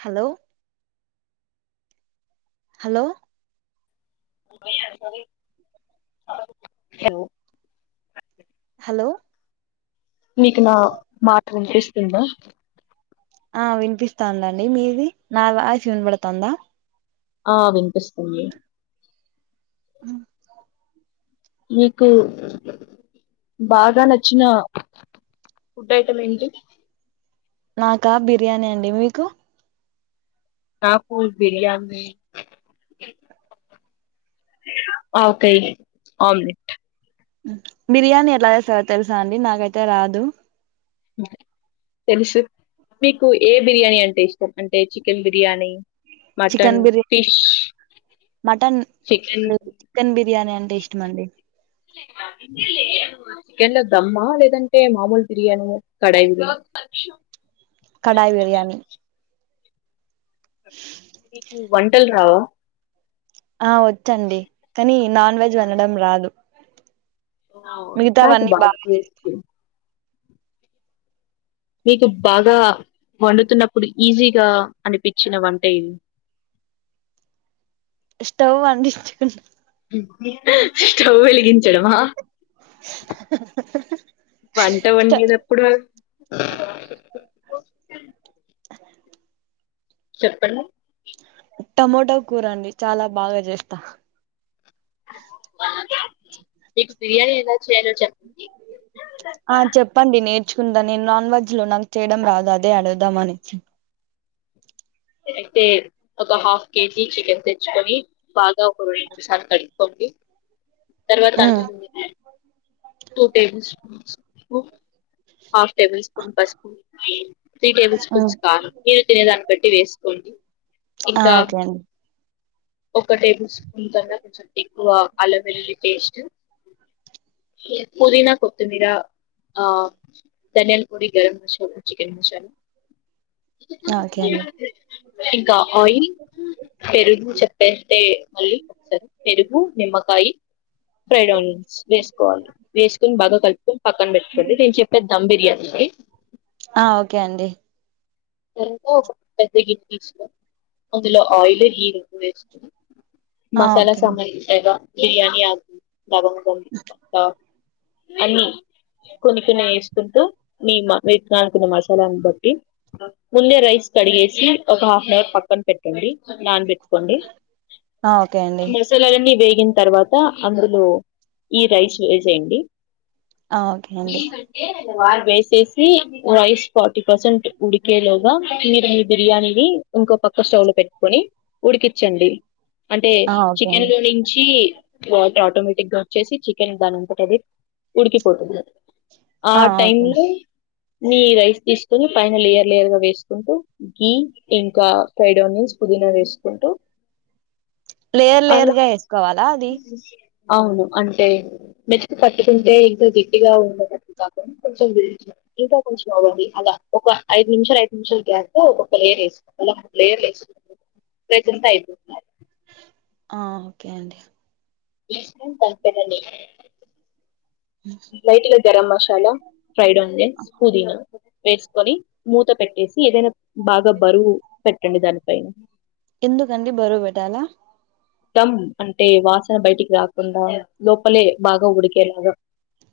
Hello! Hello! [unintelligible] Hello! నీకు నా మాట విన్పిస్తుందా? ఆ వినన్పిస్తాందండి. మీది నా వాయిస్ వినబడ్తాందా ఆ విన్పిస్తుంది. హ్ నీకూ బాగా నచ్చినా ఫుడ్ ఐటమ్ ఏంటి? నాకా బిర్యానీ అండి, మీకు? నాకు బిర్యానీ ఆవకాయ్, ఆమ్లెట్. బిర్యానీ ఎట్ల చేస్తారో తెస్సా అండి నాకైతే రాదు. బై తెస్సు మీకు ఏ బిర్యానీ అంటే ఇష్టం అంటే చికెన్ బిర్యానీ చికెన్ మటన్, బిర్యా ఫిష్ మటన్ చికెన్ లేదు. చికెన్ బిర్యానీ అంటే ఇష్టమండి. ఇ [inaudible] లేదు చికెన్లో దమ్మా లేదంటే మామూల్ బిర్యానీ ఆ కడయిది కడాయి బిర్యానీ. [inaudible] నీకు వంటల్ రావా ఆ వచ్చండి కనీ నాన్ వెజ్ వండడం రాదు. నాకు బాగా [unintelligible] మీకు భాగా వండుతున్నప్పుడు ఈజీగా అనిపిచ్చిన వంట ఏది? [inaudible] తొవ్వందిచ్చుకున్న స్టవ్ వెలిగిం [unintelligible] వంట వండినప్పుడు చెప్పండి. టమోటో కూర అండి చాలా బాగా చేస్తా. మీకు బిర్యానీ ఎలా చేయాలో చెప్ చుందా నేన్ నాన్ వెజ్ లో నన్ తేడం రాదు అదే అడుదాం అని అయితే ఒక హాఫ్ కేజీ చికెన్ తెచ్చుకొని బాగా ఒక రెండు మూడు సార్లు కడుక్కోండి [inaudible] తర్వాత um two table spoons half table spoon పసుపు త్రీ టేబుల్ ఉమ్ స్పూన్స్ కారం మీరు తినే దాన్ని బట్టి వేస్ కొండి ఆ ఓకే అండి ఒక టేబుల్ స్పూన్ [unintelligible] ఎక్కువ అల్లం వెల్లుల్లి పేస్టు పుదినా కొత్తిమ్మిరా ఆ ధానియాల పొడి గరం మసాలా చికెన్ మసాలా ఓకే అన్ని ఇంకా ఆయిల్ పెరుగు చెప్పేస్తే మళ్ళీ ఒకసారి పెరుగు నిమ్మకాయి ఫ్రైడ్ ఆనియన్స్ వేసుకోవాలి వేసుకొని బాగా కలుపుకొని పక్కన పెట్టుకోండి నేను చెప్ పే దమ్ బిర్యానీ కి ఆ ఓకే అండి. ఎంతో ఒక పెద్ద గిన్నె తీసుకొ అందులో ఆయిల్ గీ రొండు వెసుకొ ఆ మసాల ఓకే అండి సామాన్లు ఉంటాయిగా బిర్యానీ ఆకు లవంగం పట్టా అన్ని కొన్ని కొన్ని ఏసుకుంటూ నీ మ వె కావాల్సిన మసాలాను బట్టి ముందె రైస్ కడిగేసి ఒక హాఫ్ నవర్ పక్కన పెట్టండి నానబెట్ కొండి ఆ ఓకే అండి మసాలాలన్నీ వేగిన్ తర్వాత అందులో ఈ రైస్ వేసేయండి. ఆ ఓకే అండి. వేసేసి రైస్ ఫార్టీ పర్సెంట్ ఉడికేలోగా మీరు మీ బిర్యానీని ఇంకో పక్క స్టవ్ లో పెట్టుకొని ఉడికిచ్చండి అంటే ఆ ఓకే చికెన్ అండి లో నుంచి వాటర్ ఆటోమేటిక్గా చేసి చికెన్ దానంతట అదే ఉడికిపోతుంది ఆ టైం లో నీ రైస్ తీసుకొని పైన లేయర్ లేయర్ గా వేసుకుంటూ గీ ఇంకా ఫ్రైడ్ ఆనియన్స్, పుదీనా వేసుకుంటూ లేయర్ అలా లేయర్గా వేసుకోవాలా అది అవును అంటే మెతుకు పట్టుకుంటే ఇతు గట్టిగా ఉన్నట్టు కాదు కొంచెం ఇంకా కొంచెం అవ్వుద్ది అలా ఒక ఐదు నిమిషాలు ఐదు నిమిషాలు గ్యాపు ఒకొక్క లేయర్ వేసుకొ అలా లేయర్లు ఏస్ ప్రేతింత ఐతుందా ఆ ఓకే అండి ఈశ్వరన్ తల్పేనండి లేటుగా గరం మసాలా ఫ్రైడ్ ఆనియన్స్ పుదీనా వేసుకొని మూత పెట్టేస్ ఏదైనా బాగా బరువు పెట్టండి దానిపైన ఎందుకండి బరువు పెట్టాలా దమ్ అంటే వాసన బయటికి రాకుండా లోపలే బాగా ఉడికెలాగ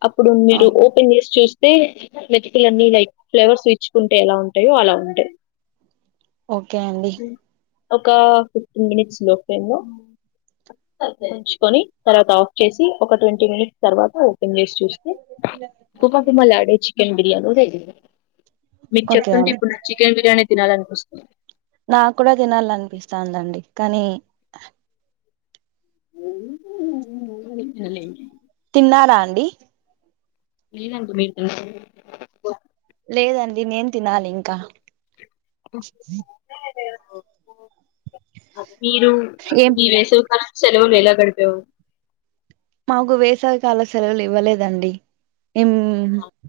అప్పుడు ఆ మీరు ఓపెన్ జేసి చూస్ టె మెతుకులన్నీ లైక్ ఫ్లేవర్స్ విచ్చుకుంటే ఎలా ఉంటాయో అలా ఉంటాయ్ ఓకే అండి. ఒక ఫిఫ్టీన్ మినిట్స్ లో ఫ్లేమ్లో చ్చుకొని తర్వాత ఆఫ్ చేసి ఒక ట్వంటీ మినిట్స్ తర్వాత ఓపెన్ చేస్ చూస్తె గుమ గుమలాడే చికెన్ బిర్యానీ రెడి మీకు ఓకే చెప్తుంటే అండి ఇప్పుడు నాకు చికెన్ బిర్యానీ తినాలనిపిస్తుంది. నా కూడా తినాలనిపిస్తాందండి కానీ [unintelligible] తిన్నారా అండి. లేదండి మీరు తిన్నారా? లేదండి నేన్ తినాలి ఇంకా మీరు ఏం మీ వేసవి కాలం సెలవులు ఎలా గడిపేవార్ మాకు వేసవికాల సెలవులు ఇవ్వలేదండి. ఇమ్